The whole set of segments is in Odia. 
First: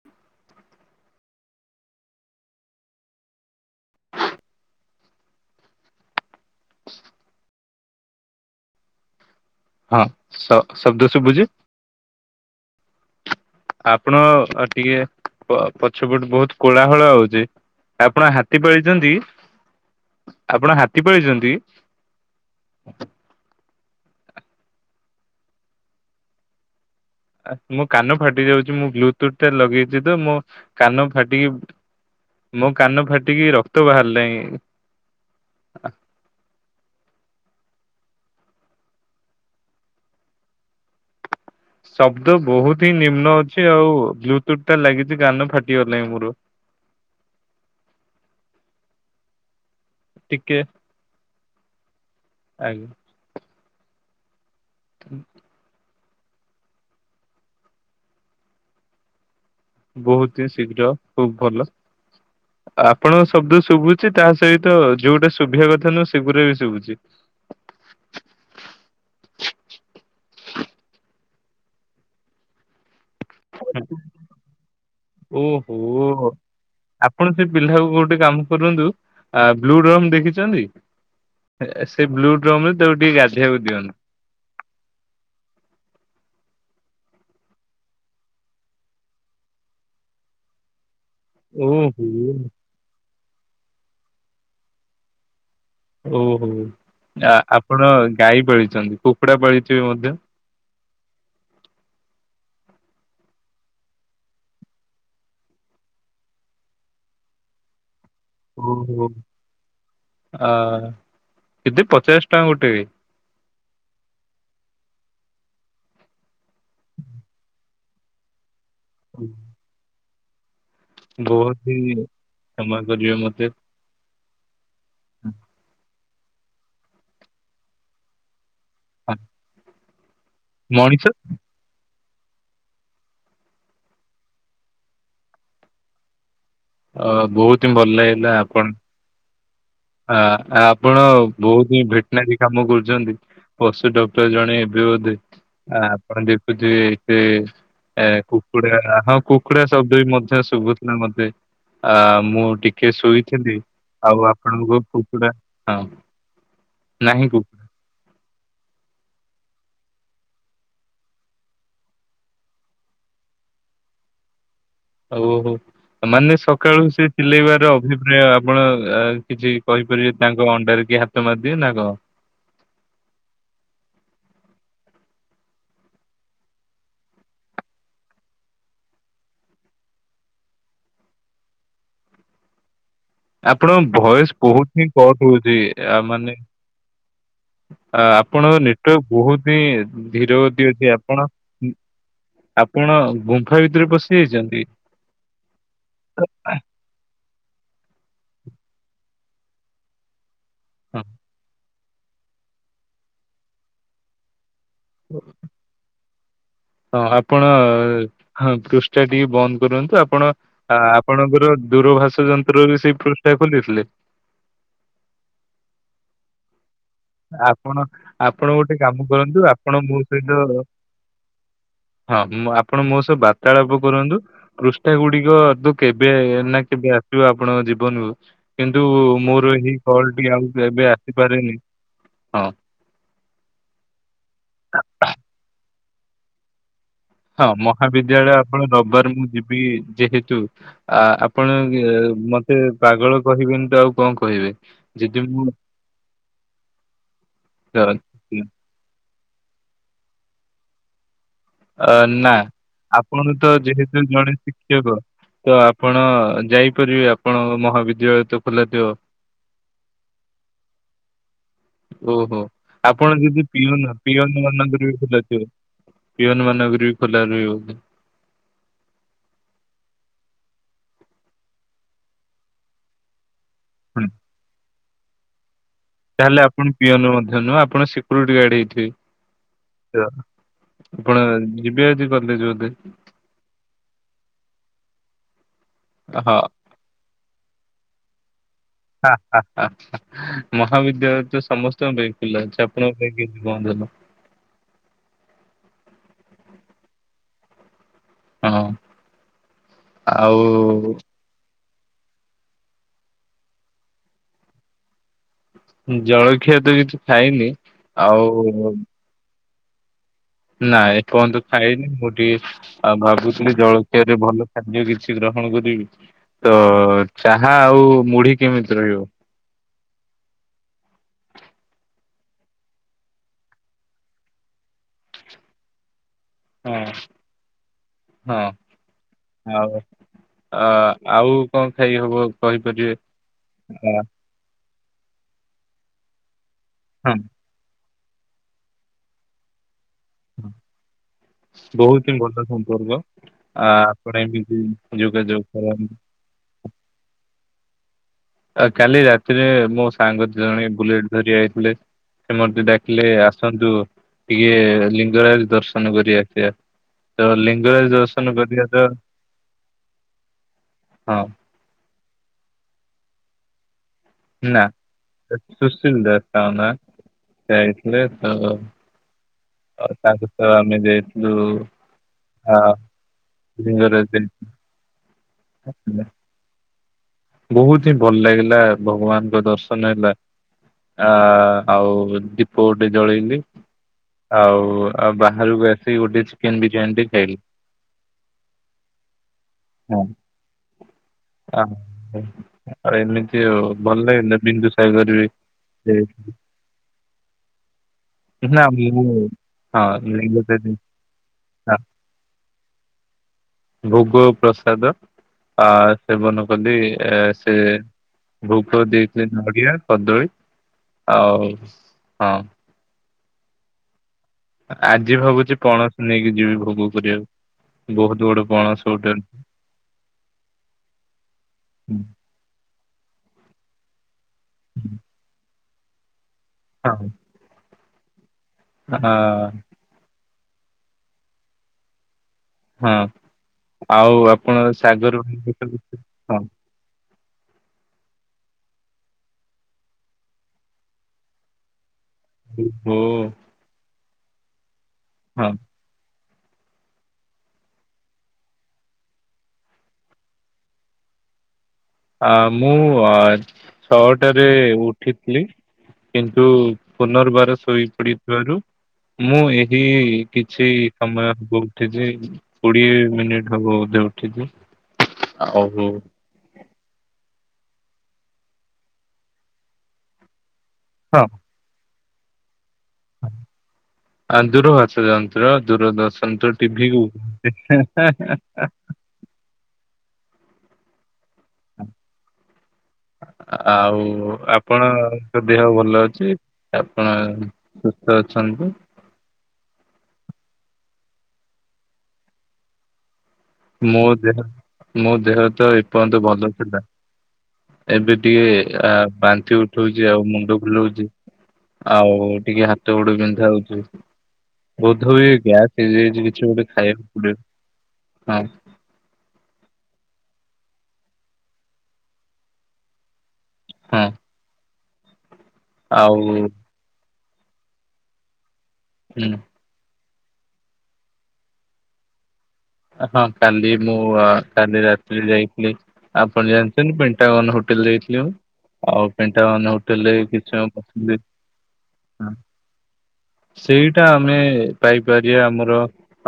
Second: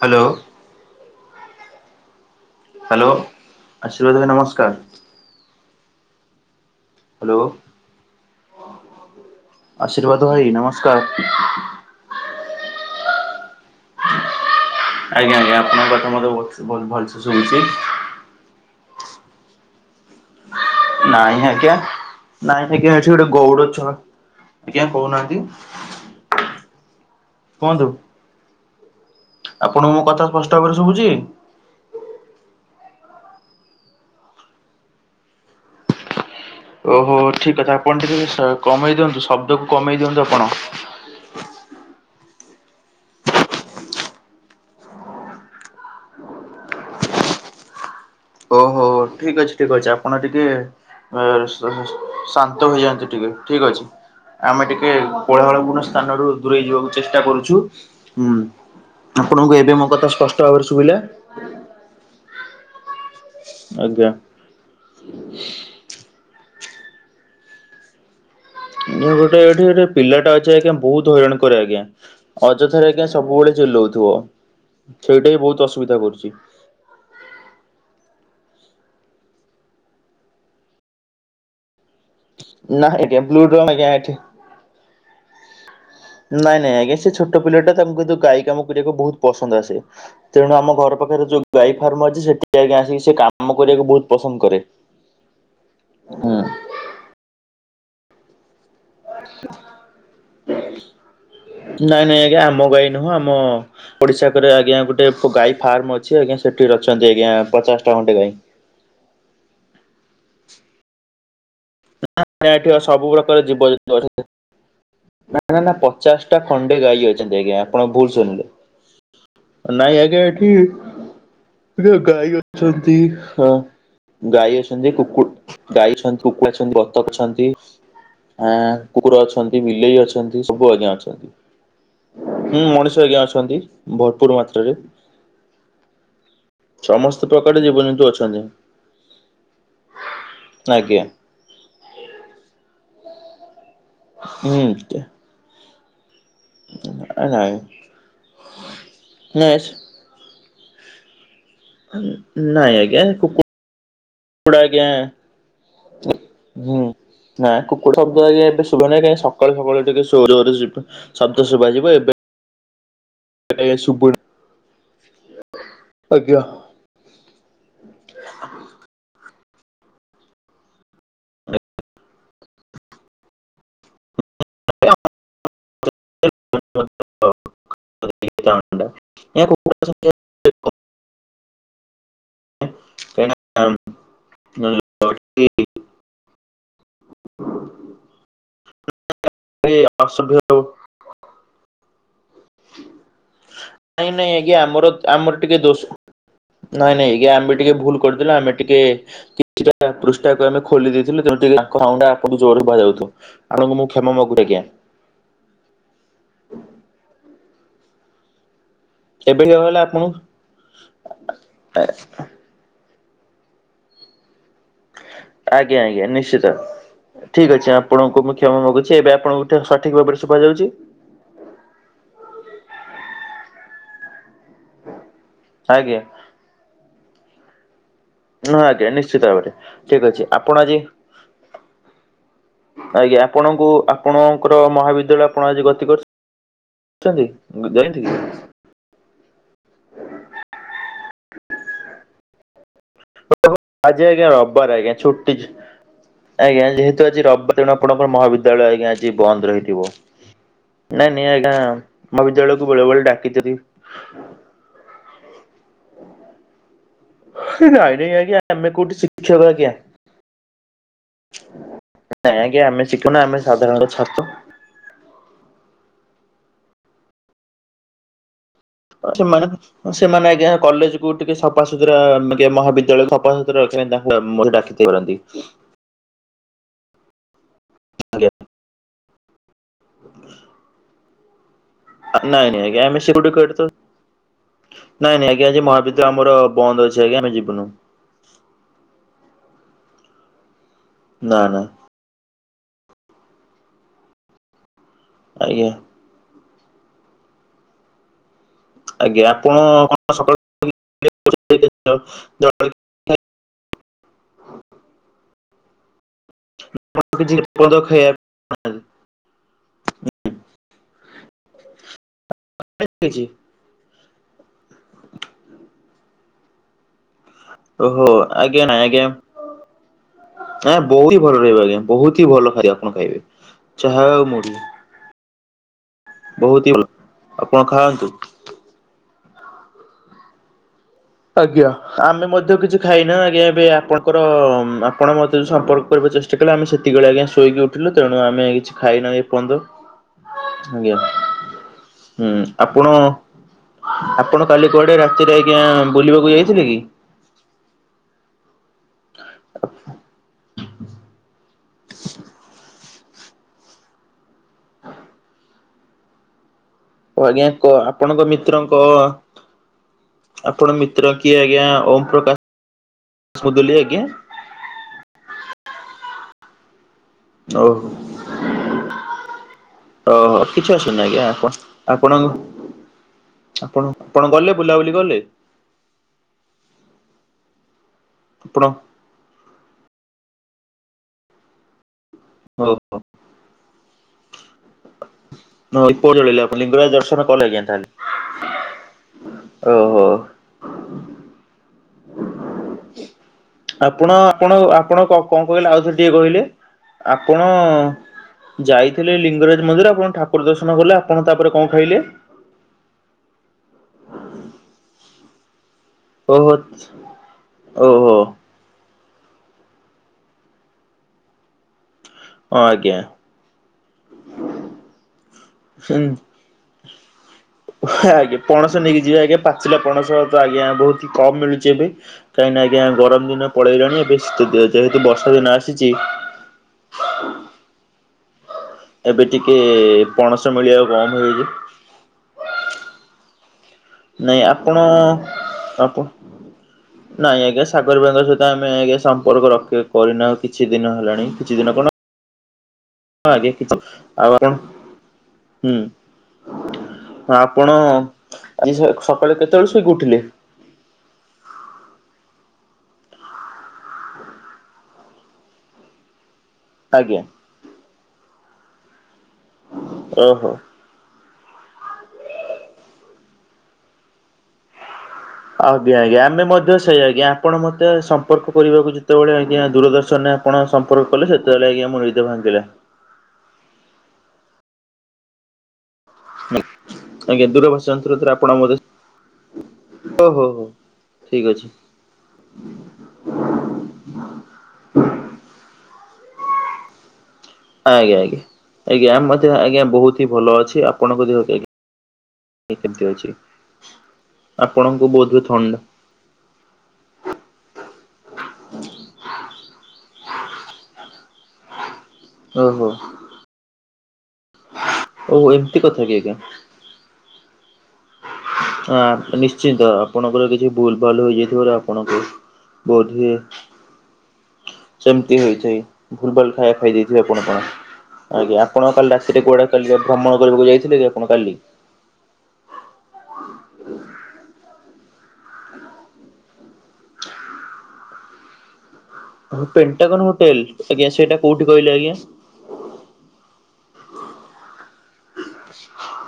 ହ୍ୟାଲୋ। ହ୍ୟାଲୋ। ଆ ସୁଭଦ୍ରା ନମସ୍କାର। ହ୍ୟାଲୋ ହଁ ଆଶୀର୍ବାଦ ଶ ଭାଇ ଶବ୍ଦ ନମସ୍କାର। ଶୁଭୁଛି ଆପଣ ଟିକେ ଆଜ୍ଞା ଆଜ୍ଞା ପ ଆପଣଙ୍କ ପଛ କଥା ମତେ ପଟୁ ବହୁତ କୋଳାହୋଳ ଭଲସେ ଆଉଛି। ଶୁଭୁଛି ଆପଣ ହାତୀ ପାଳିଛନ୍ତି? ଆପଣ ହା ନାଇଁ ଆଜ୍ଞା, ନାଇଁ ଆଜ୍ଞା ଏଠି ଗୋଟେ ଗଉଡ ଛୁଆ ଆଜ୍ଞା କହୁନାହାନ୍ତି। ମୋ କୁହନ୍ତୁ କାନ ଫାଟି ଯାଉଛି, ମୁଁ ବ୍ଲୁଟୁଥଟା ଆପଣଙ୍କୁ ଲଗେଇଛି ତ କଥା ମୋ ସ୍ପଷ୍ଟ ଭାବରେ ଶୁଭୁଛି? କାନ ଫାଟିକି ମୋ କାନ ଫାଟିକି ରକ୍ତ ବାହାରିଲାଇଁ। ଓହୋ ହୋ ଠିକ କଥା। ଆପଣ ଟିକେ କମେଇ ଦିଅନ୍ତୁ ଶବ୍ଦକୁ କମେଇ ଦିଅନ୍ତୁ ଆପଣ। ଶବ୍ଦ ବହୁତ ହିଁ ନିମ୍ନ ଅଛି ଆଉ ବ୍ଲୁଟୁଥଟା ଲାଗିଚି କାନ ଫାଟିଗଲାଇଁ ମୋର। ଓ ହୋ ହୋ, ଠିକ ଅଛି। ଠିକ ଅଛି ଆପଣ ଟିକେ ଏ ଶ-ଶ-ଶ-ଶାନ୍ତ ଆଜ୍ଞା ହେଇଯାଆନ୍ତୁ ଟିକେ, ଠିକ ଅଛି। ଆମେ ଟିକେ କୋଳାହଳ ପୂର୍ଣ୍ଣ ସ୍ଥାନରୁ ଦୂରେଇ ଯିବାକୁ ଚେଷ୍ଟା କରୁଛୁ। ହୁଁ। ଆପଣଙ୍କୁ ଏବେ ମୁଁ ବହୁତ ହି ଶୀଘ୍ର, ଖୁବ ଭଲ। ଆପଣଙ୍କ ଶବ୍ଦ ଆଜ୍ଞା ଶୁଭୁଛି, ତା ସହିତ ଯୋଉଟା ଶୁଭିବା କଥା ନୁହଁ ସେଗୁରା ବି ଶୁଭୁଛି। ଗୋଟେ ଏଠି ଗୋଟେ ପିଲାଟା ଅଛି ଆଜ୍ଞା ବହୁତ ହଇରାଣ କରେ ଆଜ୍ଞା, ଅଯଥାରେ ଆଜ୍ଞା ସବୁବେଳେ ଚିଲଉଥିବ, ସେଇଟା ବି ବହୁତ ଅସୁବିଧା ଓହୋ କରୁଛି। ଆପଣ ସେ ପିଲାକୁ ଗୋଟେ କାମ କରନ୍ତୁ, ଆ ବ୍ଲୁମ ଡ୍ରମ୍ ଦେଖିଛନ୍ତି? ଆ ସେ ବ୍ଲୁ ଡ୍ରମରେ ନା ତାକୁ ଟିକେ ଆଜ୍ଞା ବ୍ଲୁ ଗାଧେଇଆକୁ ଡ୍ରମ୍ ଆଜ୍ଞା ଦିଅନ୍ତୁ। ଏଠି। ନାଇଁ ନାଇଁ ଆଜ୍ଞା, ସେ ଛୋଟ ପିଲାଟା ତାଙ୍କୁ କିନ୍ତୁ ଗାଈ କାମ କରିବାକୁ ବହୁତ ପସନ୍ଦ ଆସେ। ତେଣୁ ଆମ ଘର ଆମ ପାଖରେ ଯୋଉ ଗାଈ ଓହୋ ଫାର୍ମ ଅଛି, ସେଠିକି ଆଜ୍ଞା ଆସିକି ସିଏ କାମ କରିବାକୁ ବହୁତ ପସନ୍ଦ କରେ। ହୁଁ ଓହୋ। ଆ-ଆପଣ ଗାଈ ପାଳିଛନ୍ତି, କୁକୁଡ଼ା ପାଳିଥିବେ ମଧ୍ୟ? ନାଇଁ ନାଇଁ ଆଜ୍ଞା, ଆମ ଗାଈ ନୁହଁ। ଆମ ପଡ଼ିଶା ଘରେ ଆଜ୍ଞା, ଗୋଟିଏ ଗାଈ ଫାର୍ମ ଅଛି ଆଜ୍ଞା ସେଠି ରହୁଛନ୍ତି ଆଜ୍ଞା ପଚାଶଟା ଖଣ୍ଡେ ଗାଈ। ଓହୋ। ଆ କେତେ ପ [unintelligible] ଏଠି ଅ ସବୁ ପ୍ରକାର ଜୀବଜନ୍ତୁ ଅଛନ୍ତି। ନା, ନା, ନା ପଚାଶଟା ଖଣ୍ଡେ ଗାଈ ଅଛନ୍ତି ଆଜ୍ଞା, ଆପଣ ଭୁଲ ଶୁଣିଲେ। ନାଇଁ ଆଜ୍ଞା ଏଠି, ବହୁତ ହି ଏଠି ବା ଗାଈ କ୍ଷମା ଅଛନ୍ତି। କରିବେ ମତେ ହଁ। ଗାଈ ଅଛନ୍ତି, କୁକୁଡ ଗାଈ ଅଛନ୍ତି, କୁକୁଡ଼ା ଅଛନ୍ତି, ବତକ ଅଛନ୍ତି ଆଁ କୁକୁର ଅଛନ୍ତି, ବିଲେଇ ଅଛନ୍ତି, ସବୁ ଆଜ୍ଞା ମଣିଷ ଅଛନ୍ତି। ମୁଁ ମଣିଷ ଆଜ୍ଞା ଅଛନ୍ତି, ଭରପୁର ମାତ୍ରାରେ। ଅ ସମସ୍ତ ବହୁତ ପ୍ରକାଡରେ ହିଁ ଭଲ ଜୀବଜନ୍ତୁ ଅଛନ୍ତି। ଆ-ଆପଣ ଆଜ୍ଞା ବହୁତ ହିଁ ଭେଟନାରୀ କାମ କରୁଛନ୍ତି। ପଶୁ ଡ କ୍ଟର ଜଣେ ଏବେ ହୁଁ ବୋଧେ, ଆ-ଆପଣ ଦେବେ ବୋଧେ ଏବେ ନାଇଁ। ଏ କୁକୁଡ଼ା ହଁ ନାଇଁ କୁକୁଡ଼ା ଶବ୍ଦ ବି ମଧ୍ୟ ଶୁଭୁଥିଲା ମତେ। ଆ ମୁଁ ନାଇଁ ଟିକେ ଆଜ୍ଞା କୁକୁଡ଼ା ଶୋଇଥିଲି, ଆଉ ଆପ ଆପଣଙ୍କ ଆଜ୍ଞା କୁକୁଡ଼ା ହଁ ନାହିଁ କୁ କୁକୁଡା ଶବ୍ଦ ଆଜ୍ଞା ଏବେ ଶୁଭୁ ନାହିଁ, କାହିଁ ସକାଳୁ ସକାଳୁ ଟିକେ ଜୋର୍ ଜୋର୍ ଶୁଭେ ଶବ୍ଦ ଶୁଭାଯିବ। ଏବେ ଟିକେ ଏ ନେଇ ଆ ଶୁଭୁନି। ଓହୋ। ମାନେ ଆଜ୍ଞା। ସକାଳୁ ସେ ଚିଲେଇବାର ଅଭିପ୍ରାୟ ଆପଣ କିଛି କହିପାରିବେ? ତାଙ୍କ ଅଣ୍ଡାରେ କିଏ ହାତ ମାରିଦିଏ ନା କଣ? [unintelligible] [unintelligible] ଅଣ୍ଡାରେ। ଏହା କୁକୁଡ଼ା ସଂଖ୍ୟା ଆପଣଙ୍କ ଭଏସ ବହୁତ ହିଁ କଟ ହଉଛି। ଆ ମାନେ ଆ ଆପଣଙ୍କ ନେଟୱାର୍କ ବହୁତ ହିଁ ଅସଭ୍ୟ ଧୀର ଗତି ଅଛି, ଆପଣ ଆପଣ ଗୁମ୍ ନାଇଁ ନାଇଁ ଆଜ୍ଞା, ଆମର ଆମର ଟିକେ ଦୋଷ ନାଇଁ ନାଇଁ ଆଜ୍ଞା, ଆମେ ଟିକେ ଭୁଲ କରିଦେଲୁ, ଆମେ ଟିକେ କିଛିଟା ପୃଷ୍ଠାକୁ ଆମେ ଖୋଲି ହଁ। ଦେଇଥିଲୁ। ତେଣୁ ଟିକେ ସାଉଣ୍ଡଟା ଆପଣଙ୍କୁ ଜୋରରେ ଶୁଭା ଯାଉଥିବ। ଆପଣଙ୍କୁ ମୁଁ କ୍ଷମା ମାଗୁ ଆଜ୍ଞା। ହଁ। ହଁ, ଆପଣ ହଁ, ପୃଷ୍ଠା ଟିକେ ଏବେ ଠିକ ବନ୍ଦ ହେଲା କରନ୍ତୁ। ଆପଣଙ୍କୁ ଆପଣ ଆପଣଙ୍କର ଦୂରଭାଷ ଯନ୍ ଯନ୍ତ୍ରରେ ସେଇ ପୃଷ୍ଠା ଖୋଲିଥିଲେ? ଆଜ୍ଞା ଆଜ୍ଞା ନିଶ୍ଚିତ। ଠିକ ଅଛି ଆପଣ ଆପଣଙ୍କୁ ମୁଁ ଆପଣ କ୍ଷମା ଗୋଟେ ମାଗୁଛି କାମ ଏବେ କରନ୍ତୁ ଆପଣଙ୍କୁ ଆପଣ ମୋ ସଠିକ ଭାବରେ ସହିତ ଶୁଭା ଯାଉଛି? ହଁ, ମୁଁ ଆପଣ ମୋ ସହ ବାର୍ତ୍ତାଳାପ କରନ୍ତୁ ପୃଷ୍ଠା ଗୁଡିକ ତ ଆଜ୍ଞା କେବେ ନା କେବେ ଆସିବ ଆପଣଙ୍କ ଜୀବନକୁ ହଁ କିନ୍ତୁ ଆଜ୍ଞା ନିଶ୍ଚିତ ଭାବରେ ମୋର ଏଇ ଠିକ୍ ଅଛି କଲଟି ଆଉ ଆପଣ ଆଜି ଏବେ ଆସିପାରେନି ହଁ। ଆଜ୍ଞା ଆପଣଙ୍କୁ ଆପଣଙ୍କର ମହାବିଦ୍ୟାଳୟ ଆପଣ ଆଜି ଗତି କରି ହଁ, ମହାବିଦ୍ୟାଳୟ ଆପଣ ରବିବାର ମୁଁ ଯିବି। ବି ଯେହେତୁ ଆ ଆପଣ ମ ସେ ପାଗଳ କହିବେନି ତ ଆଉ ଆଜି କଣ ଆଜ୍ଞା କହିବେ ରବିବାର ଆଜ୍ଞା ଯଦି ଛୁଟି ମୁଁ ଆଜ୍ଞା ଯେହେତୁ ଆଜି ରବିବାର ଦିନ ଆପଣଙ୍କର ଅଛି। ମହାବିଦ୍ୟାଳୟ ଆଜ୍ଞା ଆଜି ବନ୍ଦ ରହିଥିବ। ନାଇଁ ନାଇଁ ଆଜ୍ଞା ଅ, ନା ମହାବିଦ୍ୟାଳୟକୁ ବେଳେବେଳେ ଡାକିି ଏ କୁହ ତ ଆପଣ ଯାଇପାରିବେ ଆପଣଙ୍କ ନାଇଁ ନାଇଁ ମହାବିଦ୍ୟାଳୟ ଆଜ୍ଞା ତ ଖୋଲାଥିବ? [unintelligible] ନାଇଁ ଆଜ୍ଞା ଆମେ ଶିକ୍ଷକ ନା ଆମେ ସାଧାରଣତଃ ଛାତ୍ର। [unintelligible] ପିଅନ ମାନଙ୍କର ବି ଖୋଲା ରହିବ। ସେମାନେ ସେମାନେ ଆଜ୍ଞା କଲେଜ କୁ ଟିକେ ସଫାସୁତୁରା ମହାବିଦ୍ୟାଳୟ ହୁଁ, ସଫା [unintelligible] ତାହେଲେ ଆପଣ ପିଅନ ମଧ୍ୟ ନୁହଁ ଆପଣ ଆଜ୍ଞା ସିକୁରିଟି ଗାଡ ହେଇ ଥିବେ ଆପଣ ଯିବେ ଆଜି କଲେଜ ବୋଧେ? ସିକୁରିଟି ନାଇଁ ନାଇଁ ଆଜ୍ଞା ଆଜି ମହାବିଦ୍ୟାଳୟ ଆମର ହଁ। ବନ୍ଦ ଅଛି ଆଜ୍ଞା ଆମେ ଯିବୁନୁ। ମହାବିଦ୍ୟାଳୟ ନା ତ ନା ସମସ୍ତଙ୍କ ପାଇଁ [unintelligible] ଆଜ୍ଞା। ହଁ। ଆଉ [unintelligible] [unintelligible] ଜଳଖିଆ ତ କିଛି ଖାଇନି ଆଉ ନାଇ ଏପର୍ଯ୍ୟନ୍ତ ଖାଇନି ମୁଁ ଟିକେ ଆଉ ଭାବୁଥିଲି ଜଳ ରେ ଭଲ ଖାଦ୍ୟ କିଛି ଗ୍ରହଣ କରିବି ତ ଚାହା ଆଉ ଓହୋ ମୁଢି କେମିତି ରହିବ? ଏଁ ବହୁତ ହି ଭଲ ରହିବ ଆଜ୍ଞା ବହୁତ ହି ଭଲ ଖାଦ ଆପଣ ଖାଇବେ। ଚାହା ଆଉ ମୁଡ଼ି। ହଁ ଆପଣ ଖାଆନ୍ତୁ। ହଁ ଆଉ ଅ ଆଉ କଣ ଆଜ୍ଞା ଖାଇ ହବ ଆମେ ମଧ୍ୟ କିଛି କହିପାରିବେ ଖାଇନୁ ଆଜ୍ଞା ଏବେ ଆପଣଙ୍କର ହଁ। [unintelligible] ଉଠିଲୁ ତେଣୁ ଆମେ କିଛି ଖାଇନୁ ଏ ପର୍ଯ୍ୟନ୍ତ ଆଜ୍ଞା। ବହୁତ ହିଁ ହୁଁ ଭଲ ଆପଣ ସମ୍ପର୍କ ଆ ଆପଣ ଏମିତି କାଲି କୁଆଡେ ରାତିରେ ଯୋଗାଯୋଗ ଆଜ୍ଞା କରନ୍ତି। ବୁଲି ବୁଲିବାକୁ ଯାଇଥିଲେ କି? ଆ କାଲି ରାତିରେ ମୋ ସାଙ୍ଗ ଜଣେ ବୁଲେଟ ଧରି ଆାଇଥିଲେ ସେ ମତେ ଡାକିଲେ ଆସନ୍ତୁ ଟିକେ ଲିଙ୍ଗରାଜ ଦର୍ଶନ କରି ଆସିବା ଓ ତ ଆଜ୍ଞା କ ଲିଙ୍ଗରାଜ ଆପଣଙ୍କ ଦର୍ଶନ କରିବା ମିତ୍ରଙ୍କ ତ ଆପଣ ମିତ୍ର କିଏ ହଁ ଆଜ୍ଞା ଓମ୍ ପ୍ରକାଶ ମୁଦଲି ଆଜ୍ଞା? ନା ସୁଶୀଲ ଦାସ ତାଙ୍କ ନାଁ ସେ ଓହୋ। ଆଇଥିଲ ଓହୋ କିଛି ଅସୁବିଧା ନାହିଁ ଯାଇଥିଲୁ ଆଜ୍ଞା ଆପଣ ହଁ ଆପଣ ଲିଙ୍ଗରାଜ ଆପଣ ଗଲେ ବୁଲାବୁଲି କଲେ? [unintelligible] ବହୁତ ହିଁ ଭଲ ଲାଗିଲା ଆପଣ ଭଗବାନଙ୍କ ଦର୍ଶନ ହେଲା ଆ ଆଉ ଦୀପ ଗୋଟେ ଜଳେଇଲି ଆଉ ଆଉ ବାହାରକୁ ହ ଆସିକି ଗୋଟେ ଏଇପଳିଲେ ଚିକେନ ଆପଣ ବିରିୟାନୀ ଲିଙ୍ଗରାଜ ଟେ ଦର୍ଶନ ଖାଇଲି କଲେ ଆଜ୍ଞା ତାହେଲେ। ଓହୋ। ଅଁ, ହଁ, ହଁ। ଆପଣ ଆପଣ ଆପଣ କ'ଣ ସାଗର କ'ଣ କହିଲେ ବି ଆଉଥରେ ଟିକେ କହିଲେ। ଆପଣ ନା ମୁଁ ଯାଇଥିଲେ ଲିଙ୍ଗରାଜ ହଁ ମନ୍ଦିର ଆପଣ ଠାକୁର ଲିଙ୍ଗରାଜ ଦର୍ଶନ କଲେ ଆପଣ ତାପରେ କ'ଣ ହଁ ଖାଇଲେ? ଭୋଗ ପ୍ରସାଦ ଆ ସେବନ ଓହୋ ବୋଧେ ଏ ସେ ଓହୋ ହଁ ଭୋଗ ଦେଇ ସେ ନଡ଼ିଆ, କଦଳୀ ଆଉ, ହଁ। ହଁ, ଆଜ୍ଞା। ଆଜି ଭାବୁଛି ପଣସ ନେଇକି ଯିବି ଭୋଗ କରିବାକୁ। ବହୁତ ଆଜ୍ଞା, ବଡ ପଣସ ନେଇକି ଗୋଟେ ଯିବେ ଆଜ୍ଞା ପାଚିଲା ପଣସ ତ ଆଜ୍ଞା ବହୁତି କମ୍ ମିଳୁଛି ଏବେ। କାହିଁକିନା ଆଜ୍ଞା, ଗରମ ଦିନ ପଳେଇଲାଣି ଏବେ ଶୀତ ଦିନ ଯେହେତୁ ବର୍ଷା ଦିନ ଆସିଛି ଆଁ ହୁଁ ଏବେ ଟିକେ ପଣସ ମିଳିବା ବନ୍ଦ ହେଇଯି ହଁ, ଆଉ ଆପଣ ସାଗର [inaudible] ଆପଣ ହଁ। ନାଇଁ ଆଜ୍ଞା, ସାଗର ଭାଇଙ୍କ ସହିତ ଆମେ ଆଜ୍ଞା ସମ୍ପର୍କ ରଖି କରିନାଉ କିଛି ଦିନ ହେଲାଣି କିଛି ଦିନ କ'ଣ ମୋ ହଁ ଆଜ୍ଞା, କିଛି ଆଉ ଆପଣ ହଁ। ହୁଁ, ଆପଣ ଆଜି ସ ସକାଳେ କେତେବେଳେ ଶୋଇକି ଉଠିଲେ? ଆ ମୁଁ ଆ ଛଅଟାରେ ଉଠିଥିଲି କିନ୍ତୁ ଆଜ୍ଞା ପୁନର୍ବାର ଶୋଇପଡିଥିବାରୁ ମୁଁ ଏହି ଓହୋ କିଛି ସମୟ ହବ ଉଠିଛି କୋଡିଏ ମିନିଟ୍ ହବ ବୋଧେ ଉଠିଛି। ଆଉ ହଁ ଆଜ୍ଞା, ଆଜ୍ଞା, ଆମେ ମ ତ ସେଇ ଆଜ୍ଞା, ଆପଣ ମତେ ସମ୍ପର୍କ କରିବାକୁ ଯେତେବେଳେ ଆଜ୍ଞା ଦୂରଦର୍ଶନ ରେ ଆପଣ ସମ୍ପର୍କ କଲେ ସେ [inaudible] ଆଜ୍ଞା ମୋ ଭାଙ୍ଗିଥିଲା। ଆ ଦୂରଭାଷାଯନ୍ତ୍ର ଦୂରଦର୍ ଶାନ୍ତ ଟିଭିକୁ ଆଜ୍ଞା ଓ ହୋଃ ହୋଃ, ଠିକ୍ ଅଛି। [unintelligible] ଆଉ ଆପଣଙ୍କ ଦେହ ଭଲ ଅଛି? ଆପଣ ସୁସ୍ଥ ଆଜ୍ଞା, ଆଜ୍ଞା। ଅଛନ୍ତି ଆଜ୍ଞା, ଆମ ଦେହ ଆଜ୍ଞା ବହୁତ ହି ଭଲ ଅଛି ଆପଣଙ୍କ ଦେହ ଆଜ୍ଞା କେ କେମତି ଅଛି? ମୋ ଦେହ ଆପଣଙ୍କୁ ମୋ ବୋଧହୁଏ ଦେହ ତ ଥଣ୍ଡା ଏ ପର୍ଯ୍ୟନ୍ତ ଭଲ ଥିଲା। ଏବେ ଟିକେ ଆ ବାନ୍ତି ଉଠଉଛି ଆଉ ମୁଣ୍ଡ ବୁଲଉଛି। ଆଉ ଟିକେ ଓହୋ। ହାତ ଗୋଡ ବିନ୍ଧା ହଉଛି। ବୋଧ ହୁଏ ଓ ଗ୍ୟାସ୍ ଏମିତି କଥା କି ହେଇଯାଇଛି ଆଜ୍ଞା କିଛି ଗୋଟେ ଖାଇବାକୁ ପଡିବ, ହଁ। ହଁ, ଆ ନିଶ୍ଚିନ୍ତ ଆପଣଙ୍କର କିଛି ଭୁଲ ଭାଲ ରହିଯାଇଥିବାରୁ ଆପଣଙ୍କୁ ବୋଧ ହୁଏ ହୁଁ। ସେମିତି ହେଇଥାଏ ଭୁଲ ଭାଲ ହୁଁ ଖାଇବା ଖାଇ ଦେଇଥିବେ ଆପଣ କ'ଣ, ଆଜ୍ଞା ଆପଣ କାଲି ରାତିରେ କୁଆଡେ କାଲି ଆ ଭ୍ରମଣ କରିବାକୁ ଯାଇଥିଲେ କି ଆପଣ କାଲି? ହଁ, କାଲି ମୁଁ କାଲି ରାତିରେ ଯାଇଥିଲି। ଆପଣ ଜାଣିଛନ୍ତି ପେଣ୍ଟାଗନ ହୋଟେଲ ଯାଇଥିଲି ମୁଁ। ଆଉ ପେଣ୍ଟାଗନ ହୋଟେଲରେ ବି କିଛି ହୋଟେଲ ସମୟ ଆଜ୍ଞା ବସିଲି, ସେଇଟା କୋଉଠି କହିଲେ ଆଜ୍ଞା? ହଁ। ସେଇଟା ଆମେ ପାଇପାରିବା ଆମର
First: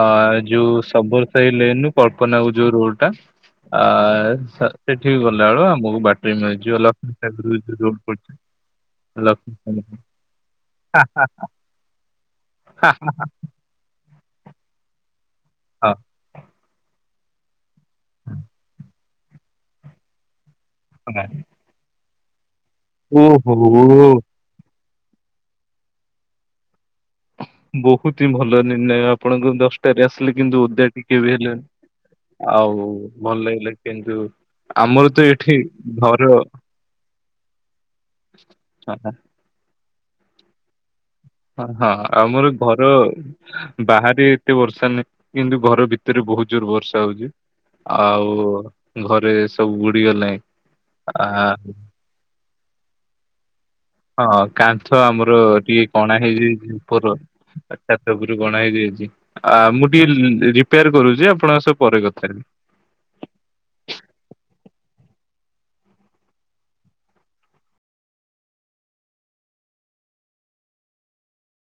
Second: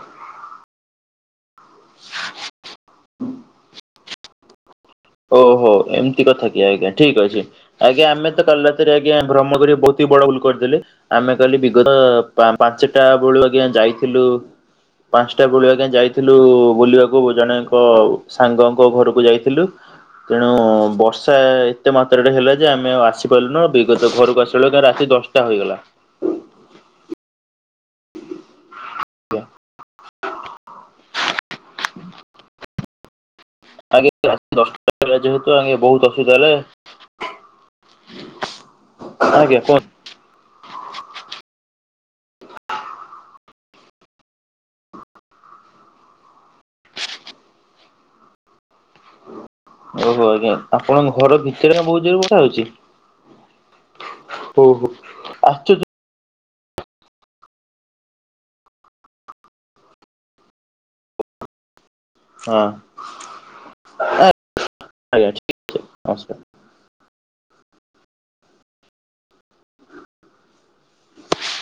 ଅ ଯୋଉ ସବର ସେଇ ଲେନରୁ କଳ୍ପନା କୁ ଯୋଉ ରୋଡଟା ଆ ସ ସେଠିକି ଗଲା ବେଳୁ ଓହୋଃ, ଆମକୁ ଏମିତି ବାଟରେ କଥା କି ମିଳିଯିବ ଆଜ୍ଞା ଲକ୍ଷ୍ମୀ ଠିକ୍ ଅଛି ସାଗର ଯୋଉ ରୋଡ ଆଜ୍ଞା ପଡିଛି। ଆମେ ତ କାଲି ରାତିରେ ଆଜ୍ଞା ଲକ୍ଷ୍ମୀ ଭ୍ରମଣ କରି ବହୁତ ସାଗର ତି ବଡ ଭୁଲ କରିଦେଲେ ହା, ହା, ଆମେ କାଲି ବିଗତ ପା ହା, ପାଞ୍ଚଟା ବେଳୁ ଆଜ୍ଞା ଯାଇ ଥିଲୁ ପାଞ୍ଚଟା ବେଳୁ ଆଜ୍ଞା ହା, ଯାଇଥିଲୁ ବୁଲିବାକୁ ଜଣେ ତ ସାଙ୍ଗଙ୍କ ଘରକୁ ଯାଇଥିଲୁ ତେଣୁ ହା। ବର୍ଷା ଏତେ ମାତ୍ରାରେ ହେଲା ଯେ ଆମେଆଉ ଆସିପାରିଲୁନୁ ଓହୋ ବିଗତ ଘରକୁ ଆସିଲ ବେଳେକୁ ରାତି ଦଶଟା ହୋଇଗଲା। ବହୁତ ହିଁ ଭଲ ନିର୍ଣ୍ଣୟ ଆପଣଙ୍କ ଦଶଟାରେ ଆସିଲେ କିନ୍ତୁ ଓଦା ଟିକେ ବି ହେଲେନି। ଆଉ ଭଲ ଲାଗିଲା କିନ୍ତୁ ଆଜ୍ଞା ରାତି ଦଶଟା ଆମର ହେଲା ତ ଯେହେତୁ ଏଠି ଆଜ୍ଞା ବହୁତ ଘର ଅସୁବିଧା ହେଲା ହଁ। ଆଜ୍ଞା କୁହନ୍ତୁ। ହଁ ହଁ ଆଉ ମୋର ଘର ବାହାରେ ଏତେ ବର୍ଷା ନାହିଁ କିନ୍ତୁ ଘର ଭିତରେ ବହୁତ ଜୋର ବର୍ଷା ହଉଛି। ଆଉ ଘରେସ୍ ଓହୋ ଆଜ୍ଞା ଆପଣଙ୍କ ଘର ଭିତରେ ବହୁତ ଜୋରରେ ବର୍ଷା ହଉଛି। ହଁ ଓହୋ କାନ୍ଥ ଆମର ଆଶ୍ଚର୍ଯ୍ୟ ଟିକେ କଣା ହେଇଯାଇଛି ଉପର ଆ ଛାତ ଉପରୁ ଗଣା ହେଇ ଯାଇଛି ଆ ମୁଁ ଟିକେ ରିପେୟାର କରୁଛି ଆପଣଙ୍କ ସହ ପରେ କଥା ହେବି। ହଁ। ଆଜ୍ଞା ଠିକ୍ ନମସ୍କାର।